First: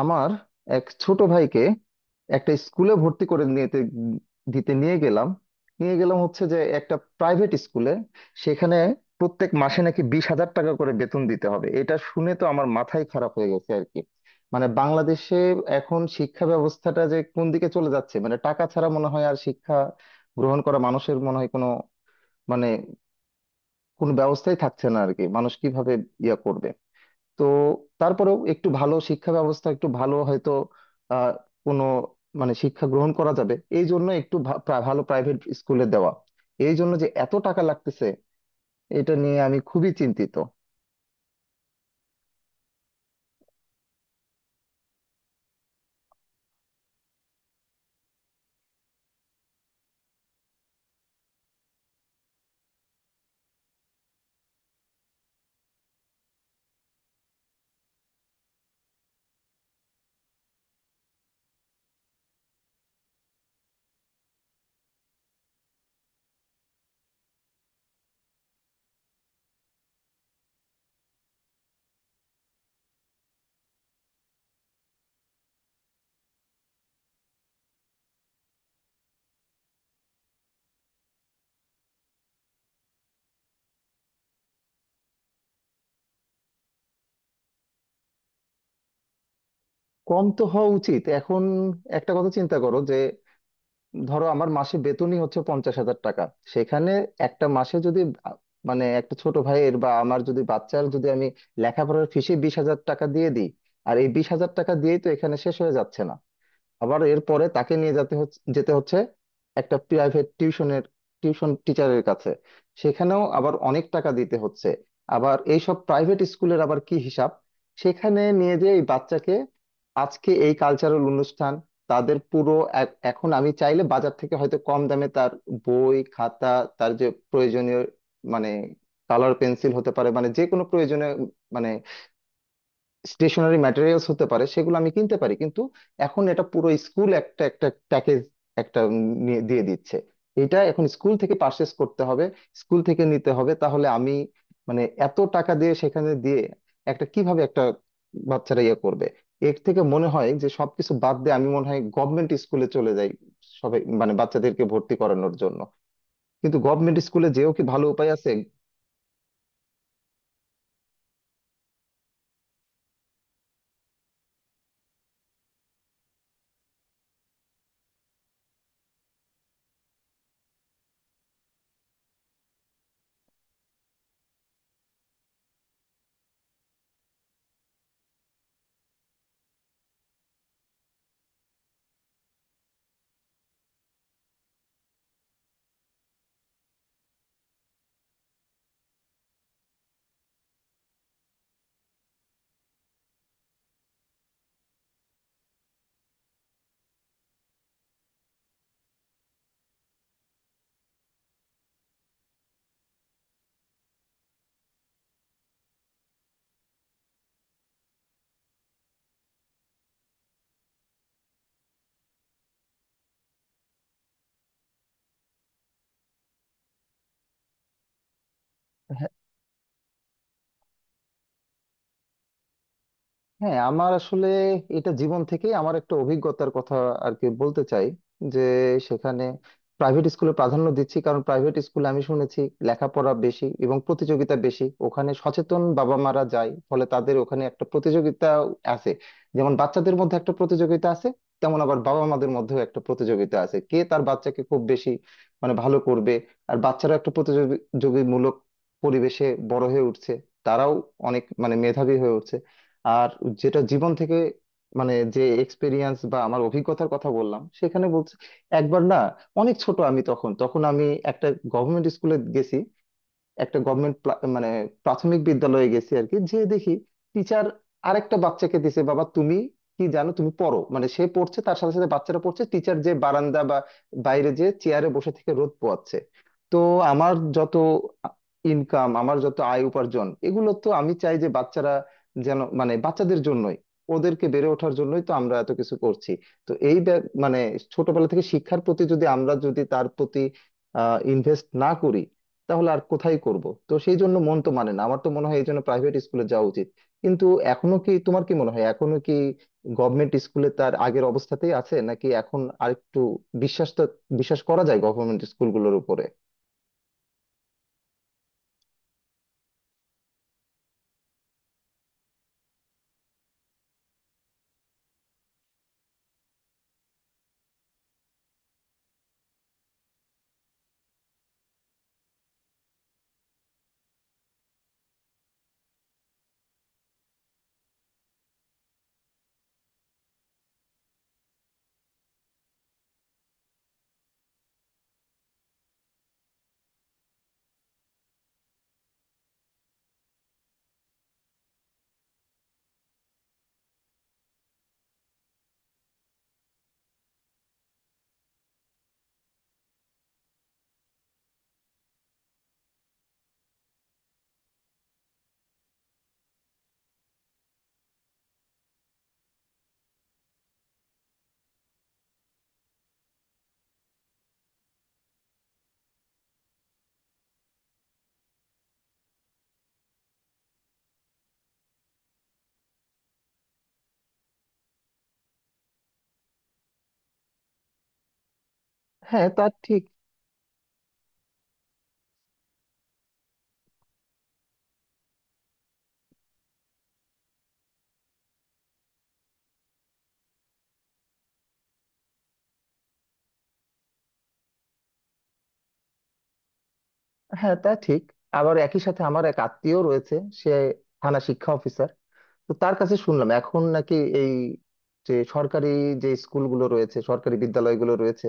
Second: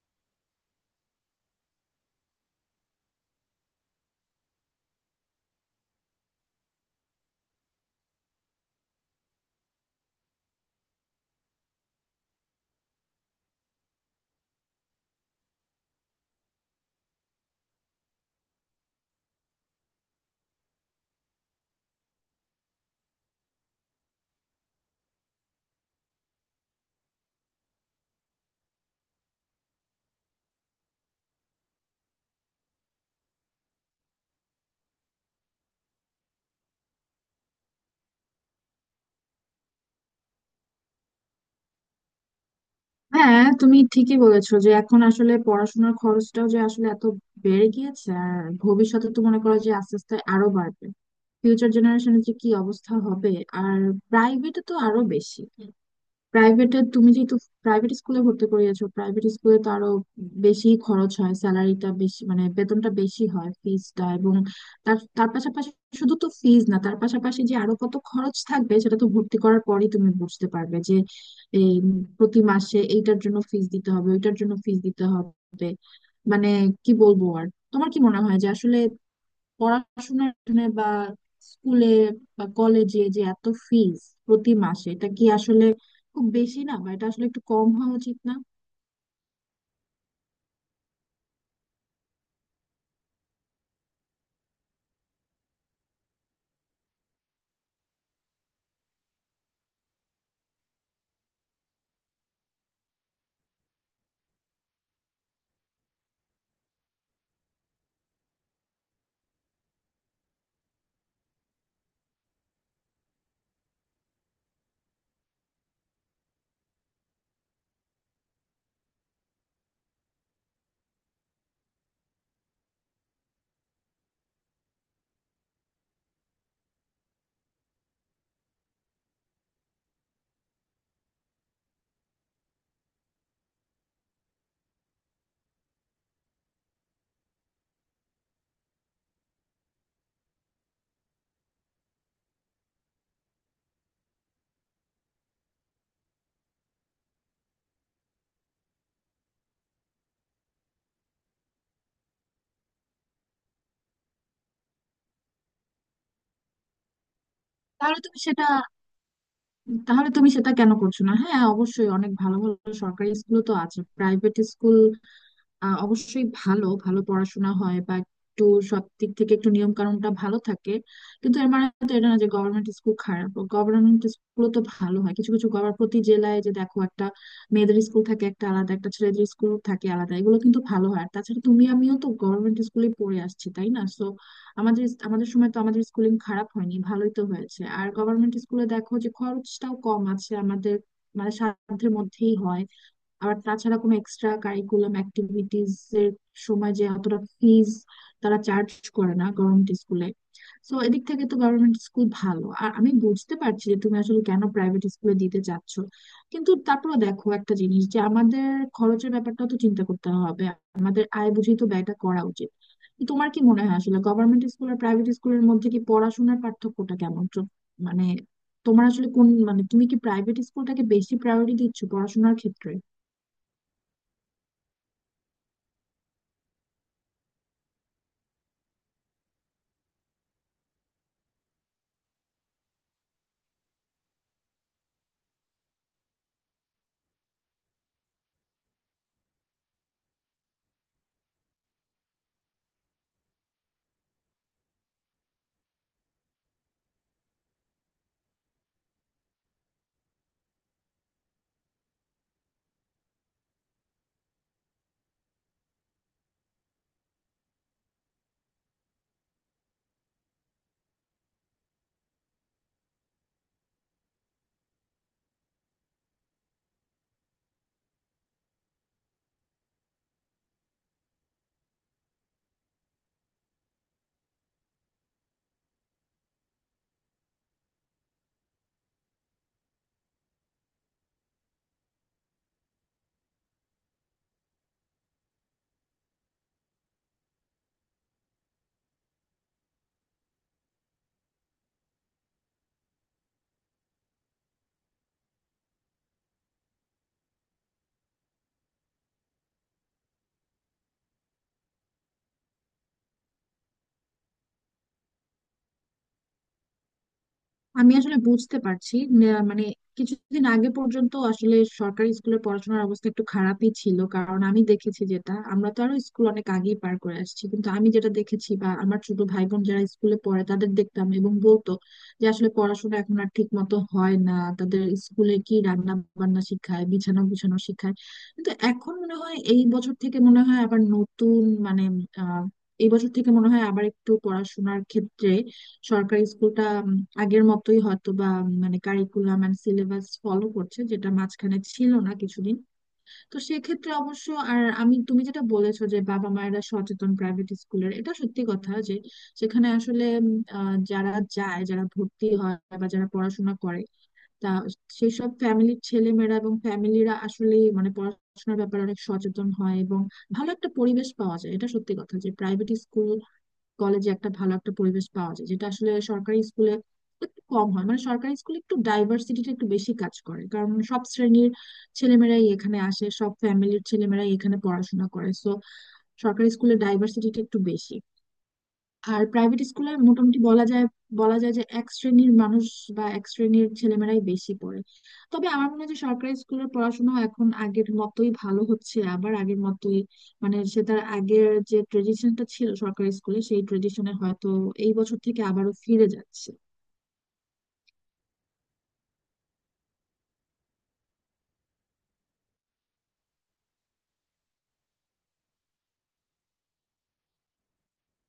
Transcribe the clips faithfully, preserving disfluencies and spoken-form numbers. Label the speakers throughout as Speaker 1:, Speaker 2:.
Speaker 1: আমার এক ছোট ভাইকে একটা স্কুলে ভর্তি করে নিতে দিতে নিয়ে গেলাম। নিয়ে গেলাম হচ্ছে যে একটা প্রাইভেট স্কুলে সেখানে প্রত্যেক মাসে নাকি বিশ হাজার টাকা করে বেতন দিতে হবে। এটা শুনে তো আমার মাথাই খারাপ হয়ে গেছে আর কি। মানে, বাংলাদেশে এখন শিক্ষা ব্যবস্থাটা যে কোন দিকে চলে যাচ্ছে, মানে টাকা ছাড়া মনে হয় আর শিক্ষা গ্রহণ করা মানুষের মনে হয় কোনো, মানে, কোনো ব্যবস্থাই থাকছে না আর কি। মানুষ কিভাবে ইয়া করবে। তো তারপরেও একটু ভালো শিক্ষা ব্যবস্থা একটু ভালো হয়তো আহ কোনো, মানে, শিক্ষা গ্রহণ করা যাবে, এই জন্য একটু ভা- প্রা- ভালো প্রাইভেট স্কুলে দেওয়া, এই জন্য যে এত টাকা লাগতেছে, এটা নিয়ে আমি খুবই চিন্তিত।
Speaker 2: হ্যাঁ, তুমি ঠিকই বলেছো যে এখন আসলে পড়াশোনার খরচটাও যে আসলে এত বেড়ে গিয়েছে। আর ভবিষ্যতে তো মনে করো যে আস্তে আস্তে আরো বাড়বে। ফিউচার জেনারেশনের যে কি অবস্থা হবে! আর প্রাইভেটে তো আরো বেশি। প্রাইভেটে তুমি যেহেতু প্রাইভেট স্কুলে ভর্তি করিয়েছো, প্রাইভেট স্কুলে তো আরো বেশি খরচ হয়। স্যালারিটা বেশি, মানে বেতনটা বেশি হয়, ফিজটা, এবং তার তার পাশাপাশি শুধু তো ফিজ না, তার পাশাপাশি যে আরো কত খরচ থাকবে সেটা তো ভর্তি করার পরেই তুমি বুঝতে পারবে যে এই প্রতি মাসে এইটার জন্য ফিজ দিতে হবে, ওইটার জন্য ফিজ দিতে হবে। মানে কি বলবো আর! তোমার কি মনে হয় যে আসলে পড়াশোনার জন্য বা স্কুলে বা কলেজে যে এত ফিজ প্রতি মাসে, এটা কি আসলে খুব বেশি না? বা এটা আসলে একটু কম হওয়া উচিত না?
Speaker 1: কম তো হওয়া উচিত। এখন একটা কথা চিন্তা করো যে ধরো আমার মাসে বেতনই হচ্ছে পঞ্চাশ হাজার টাকা। সেখানে একটা মাসে যদি আ- মানে একটা ছোট ভাইয়ের বা আমার যদি বাচ্চার যদি আমি লেখাপড়ার ফিসে বিশ হাজার টাকা দিয়ে দিই, আর এই বিশ হাজার টাকা দিয়েই তো এখানে শেষ হয়ে যাচ্ছে না। আবার এরপরে তাকে নিয়ে যেতে হচ্ছে যেতে হচ্ছে একটা প্রাইভেট টিউশনের, টিউশন টিচারের কাছে। সেখানেও আবার অনেক টাকা দিতে হচ্ছে। আবার এইসব প্রাইভেট স্কুলের আবার কি হিসাব, সেখানে নিয়ে যে এই বাচ্চাকে আজকে এই কালচারাল অনুষ্ঠান তাদের পুরো এ- এখন আমি চাইলে বাজার থেকে হয়তো কম দামে তার বই খাতা, তার যে প্রয়োজনীয়, মানে কালার পেন্সিল হতে পারে, মানে যে কোনো প্রয়োজনীয়, মানে স্টেশনারি ম্যাটেরিয়ালস হতে পারে, সেগুলো আমি কিনতে পারি। কিন্তু এখন এটা পুরো স্কুল একটা একটা প্যাকেজ, একটা উম নিয়ে দিয়ে দিচ্ছে। এটা এখন স্কুল থেকে পারচেস করতে হবে, স্কুল থেকে নিতে হবে। তাহলে আমি, মানে, এত টাকা দিয়ে সেখানে দিয়ে একটা কিভাবে একটা বাচ্চারা ইয়ে করবে। এর থেকে মনে হয় যে সবকিছু বাদ দিয়ে আমি মনে হয় গভর্নমেন্ট স্কুলে চলে যাই সবাই, মানে বাচ্চাদেরকে ভর্তি করানোর জন্য। কিন্তু গভর্নমেন্ট স্কুলে যেও কি ভালো
Speaker 2: তাহলে
Speaker 1: উপায়
Speaker 2: তুমি
Speaker 1: আছে?
Speaker 2: সেটা, তাহলে তুমি সেটা কেন করছো না? হ্যাঁ, অবশ্যই অনেক ভালো ভালো সরকারি স্কুল তো আছে। প্রাইভেট স্কুল আহ অবশ্যই ভালো ভালো পড়াশোনা হয়, বা একটু সব দিক থেকে একটু নিয়ম কানুনটা ভালো থাকে, কিন্তু এর মানে তো এটা না যে গভর্নমেন্ট স্কুল খারাপ। গভর্নমেন্ট স্কুল তো ভালো হয়। কিছু কিছু গভর্নমেন্ট প্রতি জেলায় যে দেখো একটা মেয়েদের স্কুল থাকে একটা আলাদা, একটা ছেলেদের স্কুল থাকে আলাদা, এগুলো কিন্তু ভালো হয়। আর তাছাড়া তুমি আমিও তো গভর্নমেন্ট স্কুলে পড়ে আসছি, তাই না? সো আমাদের আমাদের সময় তো আমাদের স্কুলিং খারাপ হয়নি, ভালোই তো হয়েছে। আর গভর্নমেন্ট স্কুলে দেখো যে খরচটাও কম আছে, আমাদের মানে সাধ্যের মধ্যেই হয়। আর তাছাড়া কোনো এক্সট্রা কারিকুলাম অ্যাক্টিভিটিস এর সময় যে অতটা ফিজ তারা চার্জ করে না গভর্নমেন্ট স্কুলে। সো এদিক থেকে তো গভর্নমেন্ট স্কুল ভালো। আর আমি বুঝতে পারছি যে তুমি আসলে কেন প্রাইভেট স্কুলে দিতে চাচ্ছ, কিন্তু তারপরে দেখো একটা জিনিস যে আমাদের খরচের ব্যাপারটা তো চিন্তা করতে হবে, আমাদের আয় বুঝেই তো ব্যয়টা করা উচিত। তো তোমার কি মনে হয় আসলে গভর্নমেন্ট স্কুল আর প্রাইভেট স্কুলের মধ্যে কি পড়াশোনার পার্থক্যটা কেমন? তো মানে তোমার আসলে কোন, মানে তুমি কি প্রাইভেট স্কুলটাকে বেশি প্রায়োরিটি দিচ্ছ পড়াশোনার ক্ষেত্রে?
Speaker 1: হ্যাঁ, আমার আসলে এটা জীবন থেকে আমার একটা অভিজ্ঞতার কথা আর কি বলতে চাই, যে সেখানে প্রাইভেট স্কুলে প্রাধান্য দিচ্ছি কারণ প্রাইভেট স্কুলে আমি শুনেছি লেখাপড়া বেশি এবং প্রতিযোগিতা বেশি। ওখানে সচেতন বাবা মারা যায়, ফলে তাদের ওখানে একটা প্রতিযোগিতা আছে। যেমন বাচ্চাদের মধ্যে একটা প্রতিযোগিতা আছে তেমন আবার বাবা মাদের মধ্যেও একটা প্রতিযোগিতা আছে কে তার বাচ্চাকে খুব বেশি, মানে ভালো করবে। আর বাচ্চারা একটা প্রতিযোগিতামূলক পরিবেশে বড় হয়ে উঠছে, তারাও অনেক, মানে, মেধাবী হয়ে উঠছে। আর যেটা জীবন থেকে, মানে যে এক্সপিরিয়েন্স বা আমার অভিজ্ঞতার কথা বললাম সেখানে বলছি, একবার না, অনেক ছোট আমি তখন তখন আমি একটা গভর্নমেন্ট স্কুলে গেছি, একটা গভর্নমেন্ট, মানে প্রাথমিক বিদ্যালয়ে গেছি আর কি। যে দেখি টিচার আরেকটা বাচ্চাকে দিছে, বাবা তুমি কি জানো তুমি পড়ো, মানে সে পড়ছে, তার সাথে সাথে বাচ্চারা পড়ছে, টিচার যে বারান্দা বা বাইরে যে চেয়ারে বসে থেকে রোদ পোয়াচ্ছে। তো আমার যত ইনকাম, আমার যত আয় উপার্জন, এগুলো তো আমি চাই যে বাচ্চারা যেন, মানে বাচ্চাদের জন্যই, ওদেরকে বেড়ে ওঠার জন্যই তো আমরা এত কিছু করছি। তো এই ব্যাপ- মানে ছোটবেলা থেকে শিক্ষার প্রতি যদি আমরা যদি তার প্রতি ইনভেস্ট না করি তাহলে আর কোথায় করব। তো সেই জন্য মন তো মানে না, আমার তো মনে হয় এই জন্য প্রাইভেট স্কুলে যাওয়া উচিত। কিন্তু এখনো কি, তোমার কি মনে হয় এখনো কি গভর্নমেন্ট স্কুলে তার আগের অবস্থাতেই আছে নাকি এখন আরেকটু বিশ্বাসটা, বিশ্বাস করা যায় গভর্নমেন্ট স্কুলগুলোর উপরে?
Speaker 2: আমি আসলে বুঝতে পারছি, না- মানে কিছুদিন আগে পর্যন্ত আসলে সরকারি স্কুলে পড়াশোনার অবস্থা একটু খারাপই ছিল। কারণ আমি দেখেছি, যেটা আমরা তো আরো স্কুল অনেক আগেই পার করে আসছি, কিন্তু আমি যেটা দেখেছি বা আমার ছোট ভাই বোন যারা স্কুলে পড়ে তাদের দেখতাম এবং বলতো যে আসলে পড়াশোনা এখন আর ঠিক মতো হয় না, তাদের স্কুলে কি রান্না বান্না শিখায়, বিছানা গুছানো শিখায়। কিন্তু এখন মনে হয় এই বছর থেকে মনে হয় আবার নতুন, মানে আহ এই বছর থেকে মনে হয় আবার একটু পড়াশোনার ক্ষেত্রে সরকারি স্কুলটা উম, আগের মতোই হয়তো, বা উম, মানে কারিকুলাম এন্ড সিলেবাস ফলো করছে, যেটা মাঝখানে ছিল না কিছুদিন। তো সেক্ষেত্রে অবশ্য আর আমি, তুমি যেটা বলেছো যে বাবা মায়েরা সচেতন প্রাইভেট স্কুলের, এটা সত্যি কথা যে সেখানে আসলে উম, আহ, যারা যায়, যারা ভর্তি হয় বা যারা পড়াশোনা করে তা, সেই সব ফ্যামিলির ছেলেমেয়েরা এবং ফ্যামিলিরা আসলে মানে পড়াশোনার ব্যাপারে অনেক সচেতন হয় এবং ভালো একটা পরিবেশ পাওয়া যায়। এটা সত্যি কথা যে প্রাইভেট স্কুল কলেজে একটা ভালো একটা পরিবেশ পাওয়া যায়, যেটা আসলে সরকারি স্কুলে একটু কম হয়। মানে সরকারি স্কুলে একটু ডাইভার্সিটিটা একটু বেশি কাজ করে, কারণ সব শ্রেণীর ছেলেমেয়েরাই এখানে আসে, সব ফ্যামিলির ছেলেমেয়েরাই এখানে পড়াশোনা করে। সো সরকারি স্কুলে ডাইভার্সিটিটা একটু বেশি, আর
Speaker 1: হ্যাঁ, তা
Speaker 2: প্রাইভেট
Speaker 1: ঠিক।
Speaker 2: স্কুলে মোটামুটি বলা যায়, বলা যায় যে এক শ্রেণীর মানুষ বা এক শ্রেণীর ছেলেমেয়েরাই বেশি পড়ে। তবে আমার মনে হয় যে সরকারি স্কুলের পড়াশোনা এখন আগের মতোই ভালো হচ্ছে আবার, আগের মতোই মানে সে তার আগের যে ট্রেডিশনটা ছিল সরকারি স্কুলে, সেই ট্রেডিশনে হয়তো এই বছর থেকে আবারও ফিরে যাচ্ছে।
Speaker 1: হ্যাঁ তা ঠিক আবার একই সাথে আমার এক আত্মীয় রয়েছে, সে থানা শিক্ষা অফিসার। তো তার কাছে শুনলাম এখন নাকি এই যে সরকারি যে স্কুলগুলো রয়েছে, সরকারি বিদ্যালয়গুলো রয়েছে,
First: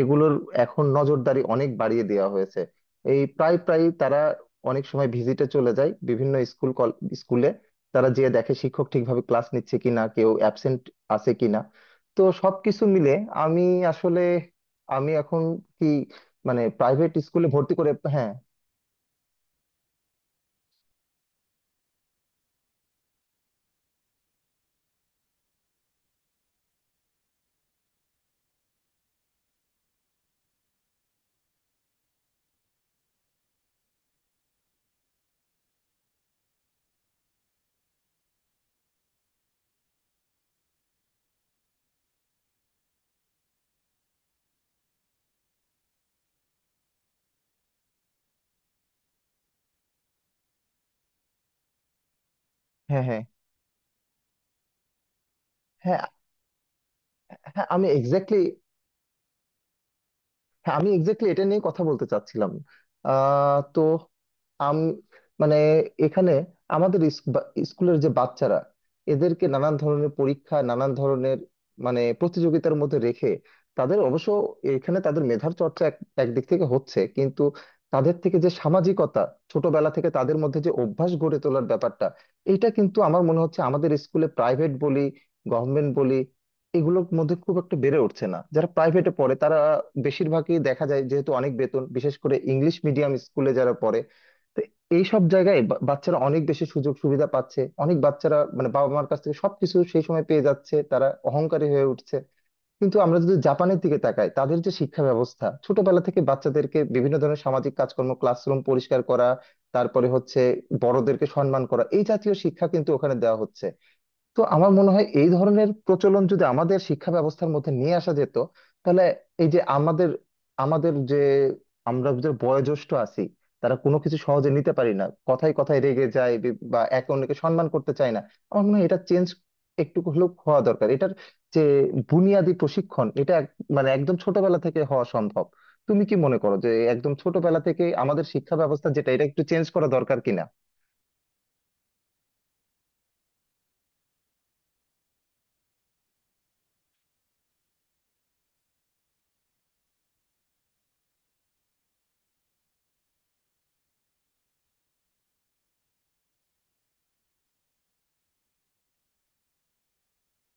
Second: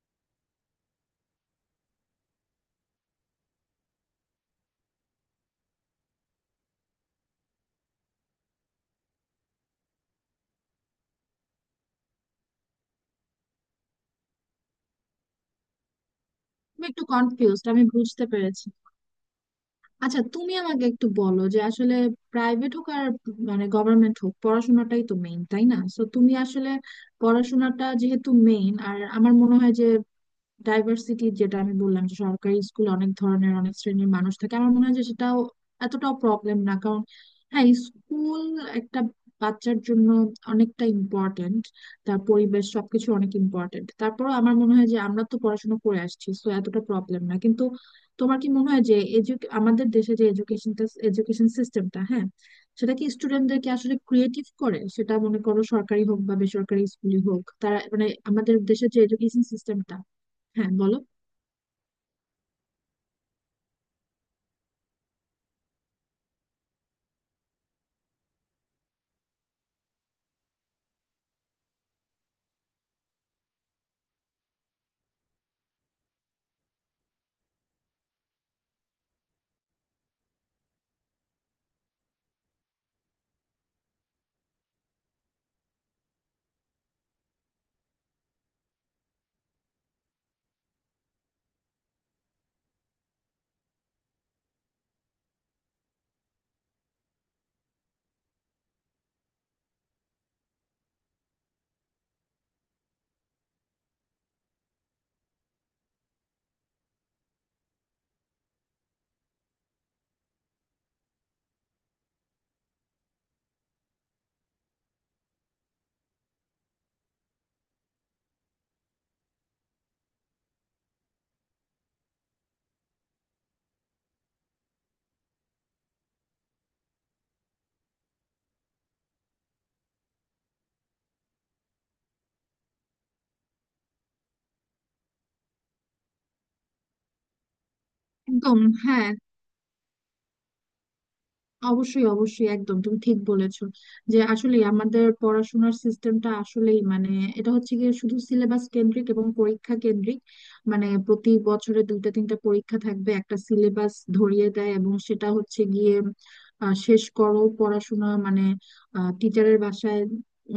Speaker 1: এগুলোর এখন নজরদারি অনেক বাড়িয়ে দেওয়া হয়েছে। এই প্রায় প্রায় তারা অনেক সময় ভিজিটে চলে যায় বিভিন্ন স্কুল কল স্কুলে। তারা যেয়ে দেখে শিক্ষক ঠিকভাবে ক্লাস নিচ্ছে কিনা, কেউ অ্যাবসেন্ট আছে কিনা। তো সবকিছু মিলে আমি আসলে আমি এখন কি, মানে
Speaker 2: আমি একটু
Speaker 1: প্রাইভেট স্কুলে
Speaker 2: কনফিউজড,
Speaker 1: ভর্তি
Speaker 2: আমি
Speaker 1: করে।
Speaker 2: বুঝতে
Speaker 1: হ্যাঁ,
Speaker 2: পেরেছি। আচ্ছা, তুমি আমাকে একটু বলো যে আসলে প্রাইভেট হোক আর মানে গভর্নমেন্ট হোক পড়াশোনাটাই তো মেইন, তাই না? তো তুমি আসলে পড়াশোনাটা যেহেতু মেইন, আর আমার মনে হয় যে ডাইভার্সিটি যেটা আমি বললাম যে সরকারি স্কুলে অনেক ধরনের অনেক শ্রেণীর মানুষ থাকে, আমার মনে হয় যে সেটাও এতটাও প্রবলেম না। কারণ হ্যাঁ, স্কুল একটা বাচ্চার জন্য অনেকটা ইম্পর্ট্যান্ট, তার পরিবেশ সবকিছু অনেক ইম্পর্ট্যান্ট। তারপর আমার মনে হয় যে আমরা তো পড়াশোনা করে আসছি, তো এতটা প্রবলেম না। কিন্তু তোমার কি মনে হয় যে এডুক আমাদের দেশে যে এডুকেশনটা, এডুকেশন সিস্টেমটা, হ্যাঁ, সেটা
Speaker 1: হ্যাঁ,
Speaker 2: কি
Speaker 1: হ্যাঁ,
Speaker 2: স্টুডেন্টদেরকে আসলে ক্রিয়েটিভ করে? সেটা মনে করো
Speaker 1: হ্যাঁ।
Speaker 2: সরকারি হোক বা বেসরকারি স্কুলই হোক
Speaker 1: হ্যাঁ
Speaker 2: তারা,
Speaker 1: আমি
Speaker 2: মানে
Speaker 1: এক্স্যাক্টলি
Speaker 2: আমাদের দেশের যে এডুকেশন সিস্টেমটা। হ্যাঁ,
Speaker 1: হ্যাঁ, আমি
Speaker 2: বলো।
Speaker 1: এক্স্যাক্টলি এটা নিয়ে কথা বলতে চাচ্ছিলাম। আহ, তো আম মানে এখানে আমাদের ইস- বা- স্কুলের যে বাচ্চারা, এদেরকে নানান ধরনের পরীক্ষা নানান ধরনের, মানে প্রতিযোগিতার মধ্যে রেখে তাদের অবশ্য এখানে তাদের মেধার চর্চা এক একদিক থেকে হচ্ছে। কিন্তু তাদের থেকে যে সামাজিকতা, ছোটবেলা থেকে তাদের মধ্যে যে অভ্যাস গড়ে তোলার ব্যাপারটা, এটা কিন্তু আমার মনে হচ্ছে আমাদের স্কুলে প্রাইভেট বলি গভর্নমেন্ট বলি এগুলোর মধ্যে খুব একটা বেড়ে উঠছে না। যারা প্রাইভেটে পড়ে তারা বেশিরভাগই দেখা যায় যেহেতু অনেক বেতন, বিশেষ করে ইংলিশ মিডিয়াম স্কুলে যারা পড়ে, তো এই সব জায়গায় বা- বাচ্চারা অনেক বেশি সুযোগ সুবিধা পাচ্ছে, অনেক বাচ্চারা, মানে বাবা মার কাছ থেকে সবকিছু সেই সময় পেয়ে যাচ্ছে, তারা অহংকারী হয়ে উঠছে। কিন্তু আমরা যদি জাপানের দিকে তাকাই, তাদের যে শিক্ষা ব্যবস্থা ছোটবেলা থেকে বাচ্চাদেরকে বিভিন্ন ধরনের সামাজিক কাজকর্ম, ক্লাসরুম পরিষ্কার করা, তারপরে হচ্ছে বড়দেরকে সম্মান করা, এই জাতীয় শিক্ষা কিন্তু ওখানে দেওয়া হচ্ছে। তো আমার মনে হয় এই ধরনের প্রচলন যদি আমাদের শিক্ষা ব্যবস্থার মধ্যে নিয়ে আসা যেত তাহলে এই যে আমাদের, আমাদের যে আমরা যে বয়োজ্যেষ্ঠ আছি, তারা কোনো কিছু সহজে নিতে পারি না, কথায় কথায় রেগে যায়, বি- বা একে অন্যকে সম্মান করতে চায় না। আমার মনে হয় এটা চেঞ্জ একটু হলেও হওয়া দরকার। এটার যে বুনিয়াদি প্রশিক্ষণ, এটা এক- মানে একদম ছোটবেলা থেকে হওয়া সম্ভব। তুমি কি মনে করো যে একদম ছোটবেলা থেকে আমাদের শিক্ষা
Speaker 2: একদম,
Speaker 1: ব্যবস্থা
Speaker 2: হ্যাঁ,
Speaker 1: যেটা, এটা একটু চেঞ্জ করা দরকার কিনা?
Speaker 2: অবশ্যই অবশ্যই একদম তুমি ঠিক বলেছো যে আসলে আমাদের পড়াশোনার সিস্টেমটা আসলেই মানে এটা হচ্ছে গিয়ে শুধু সিলেবাস কেন্দ্রিক এবং পরীক্ষা কেন্দ্রিক। মানে প্রতি বছরে দুইটা তিনটা পরীক্ষা থাকবে, একটা সিলেবাস ধরিয়ে দেয়, এবং সেটা হচ্ছে গিয়ে আহ, শেষ করো পড়াশোনা, মানে টিচারের বাসায়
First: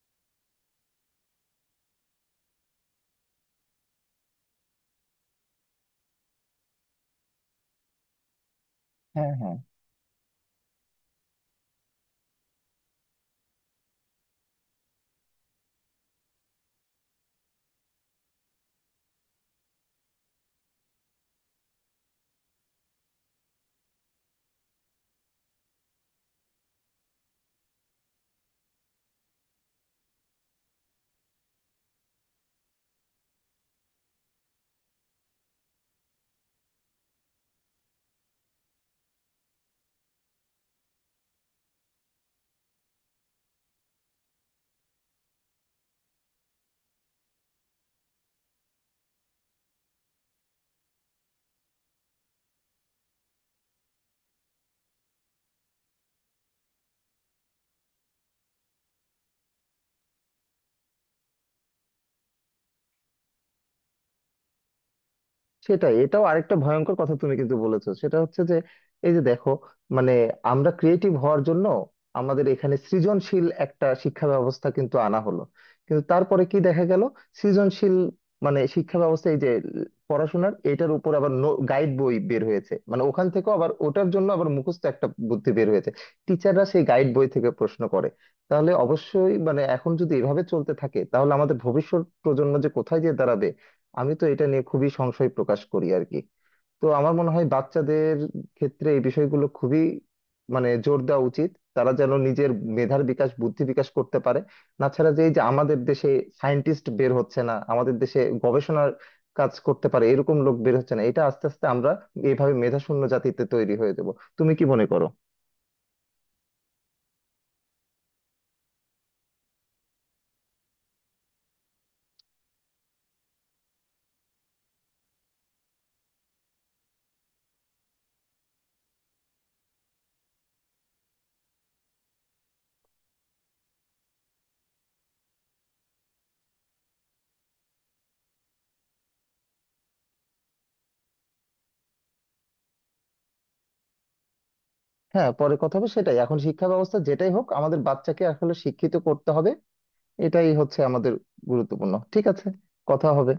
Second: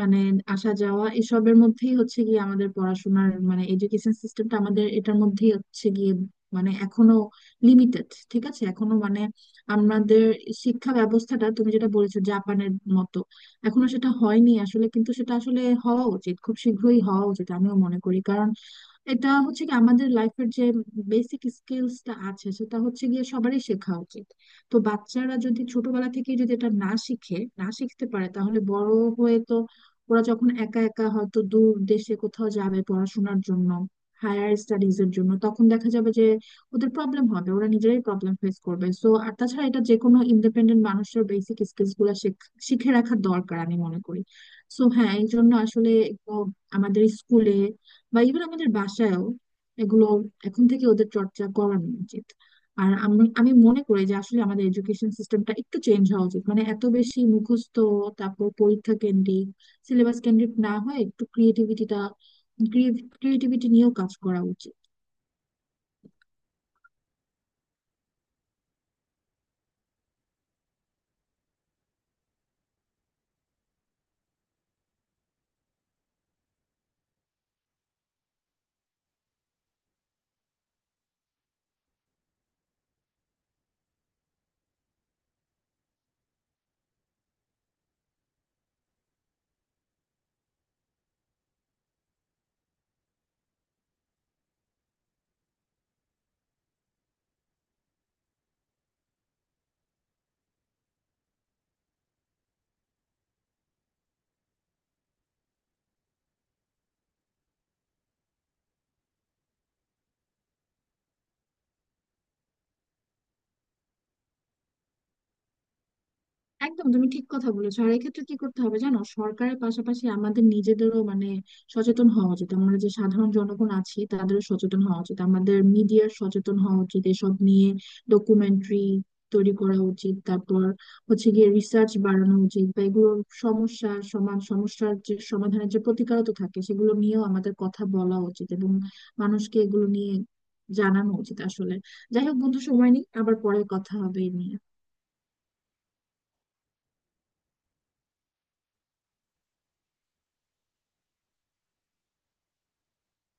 Speaker 2: মানে আসা যাওয়া এসবের মধ্যেই হচ্ছে গিয়ে আমাদের পড়াশোনার, মানে এডুকেশন সিস্টেমটা আমাদের এটার মধ্যেই হচ্ছে গিয়ে, মানে এখনো লিমিটেড। ঠিক আছে, এখনো মানে
Speaker 1: হ্যাঁ, হ্যাঁ।
Speaker 2: আমাদের শিক্ষা ব্যবস্থাটা তুমি যেটা বলেছো জাপানের মতো, এখনো সেটা হয়নি আসলে, কিন্তু সেটা আসলে হওয়া উচিত, খুব শীঘ্রই হওয়া উচিত, আমিও মনে করি। কারণ এটা হচ্ছে কি, আমাদের লাইফের যে বেসিক স্কিলসটা আছে সেটা হচ্ছে গিয়ে সবারই শেখা উচিত। তো বাচ্চারা যদি ছোটবেলা থেকে যদি এটা না শিখে, না শিখতে পারে, তাহলে বড় হয়ে তো ওরা যখন একা একা হয়তো দূর দেশে কোথাও যাবে পড়াশোনার জন্য, হায়ার স্টাডিজ এর জন্য, তখন দেখা যাবে যে ওদের প্রবলেম হবে, ওরা নিজেরাই প্রবলেম ফেস করবে। সো আর তাছাড়া এটা যে কোনো ইন্ডিপেন্ডেন্ট মানুষের বেসিক স্কিলস গুলা শেখ- শিখে রাখা দরকার, আমি মনে করি। সো হ্যাঁ, এই জন্য আসলে একটু আমাদের স্কুলে বা ইভেন আমাদের বাসায়ও এগুলো এখন থেকে ওদের চর্চা করানো উচিত। আর আমি আমি মনে করি যে আসলে আমাদের এডুকেশন সিস্টেমটা একটু চেঞ্জ হওয়া উচিত, মানে এত বেশি মুখস্থ, তারপর পরীক্ষা কেন্দ্রিক, সিলেবাস কেন্দ্রিক না হয় একটু ক্রিয়েটিভিটিটা, ক্রিয়েটিভিটি নিয়েও কাজ করা উচিত।
Speaker 1: সেটাই, এটাও আরেকটা ভয়ঙ্কর কথা তুমি কিন্তু বলেছো। সেটা হচ্ছে যে এই যে দেখো, মানে আমরা ক্রিয়েটিভ হওয়ার জন্য আমাদের এখানে সৃজনশীল একটা শিক্ষা ব্যবস্থা কিন্তু আনা হলো। কিন্তু তারপরে কি দেখা গেল, সৃজনশীল, মানে শিক্ষা ব্যবস্থা, এই যে পড়াশোনার এটার উপর আবার গাইড বই বের হয়েছে, মানে ওখান থেকেও আবার ওটার জন্য আবার মুখস্থ একটা বুদ্ধি বের হয়েছে। টিচাররা সেই গাইড বই থেকে প্রশ্ন করে। তাহলে অবশ্যই, মানে এখন যদি এভাবে চলতে থাকে তাহলে আমাদের ভবিষ্যৎ প্রজন্ম যে কোথায় গিয়ে দাঁড়াবে, আমি তো এটা নিয়ে খুবই সংশয় প্রকাশ করি আর কি। তো আমার মনে হয় বাচ্চাদের ক্ষেত্রে এই বিষয়গুলো খুবই, মানে জোর দেওয়া উচিত, তারা যেন নিজের মেধার বিকাশ বুদ্ধি বিকাশ করতে পারে। তাছাড়া যে এই যে আমাদের দেশে সায়েন্টিস্ট বের হচ্ছে না, আমাদের দেশে গবেষণার কাজ করতে পারে এরকম লোক বের হচ্ছে না, এটা আস্তে আস্তে আমরা এইভাবে মেধাশূন্য জাতিতে তৈরি হয়ে যাব। তুমি কি মনে করো?
Speaker 2: একদম তুমি ঠিক কথা বলেছো। আর এক্ষেত্রে কি করতে হবে জানো? সরকারের পাশাপাশি আমাদের নিজেদেরও মানে সচেতন হওয়া উচিত, আমরা যে সাধারণ জনগণ আছি তাদেরও সচেতন হওয়া উচিত, আমাদের মিডিয়ার সচেতন হওয়া উচিত। এসব নিয়ে ডকুমেন্টারি তৈরি করা উচিত, তারপর হচ্ছে গিয়ে রিসার্চ বাড়ানো উচিত, বা এগুলোর সমস্যা সমান সমস্যার যে সমাধানের যে প্রতিকারও তো থাকে সেগুলো নিয়েও আমাদের কথা বলা উচিত এবং মানুষকে এগুলো নিয়ে জানানো উচিত আসলে। যাই হোক বন্ধু, সময় নেই, আবার পরে কথা হবে এই নিয়ে।
Speaker 1: হ্যাঁ, পরে কথা হবে। সেটাই, এখন শিক্ষা ব্যবস্থা যেটাই হোক আমাদের বাচ্চাকে আসলে শিক্ষিত করতে হবে, এটাই হচ্ছে আমাদের গুরুত্বপূর্ণ। ঠিক আছে, কথা হবে।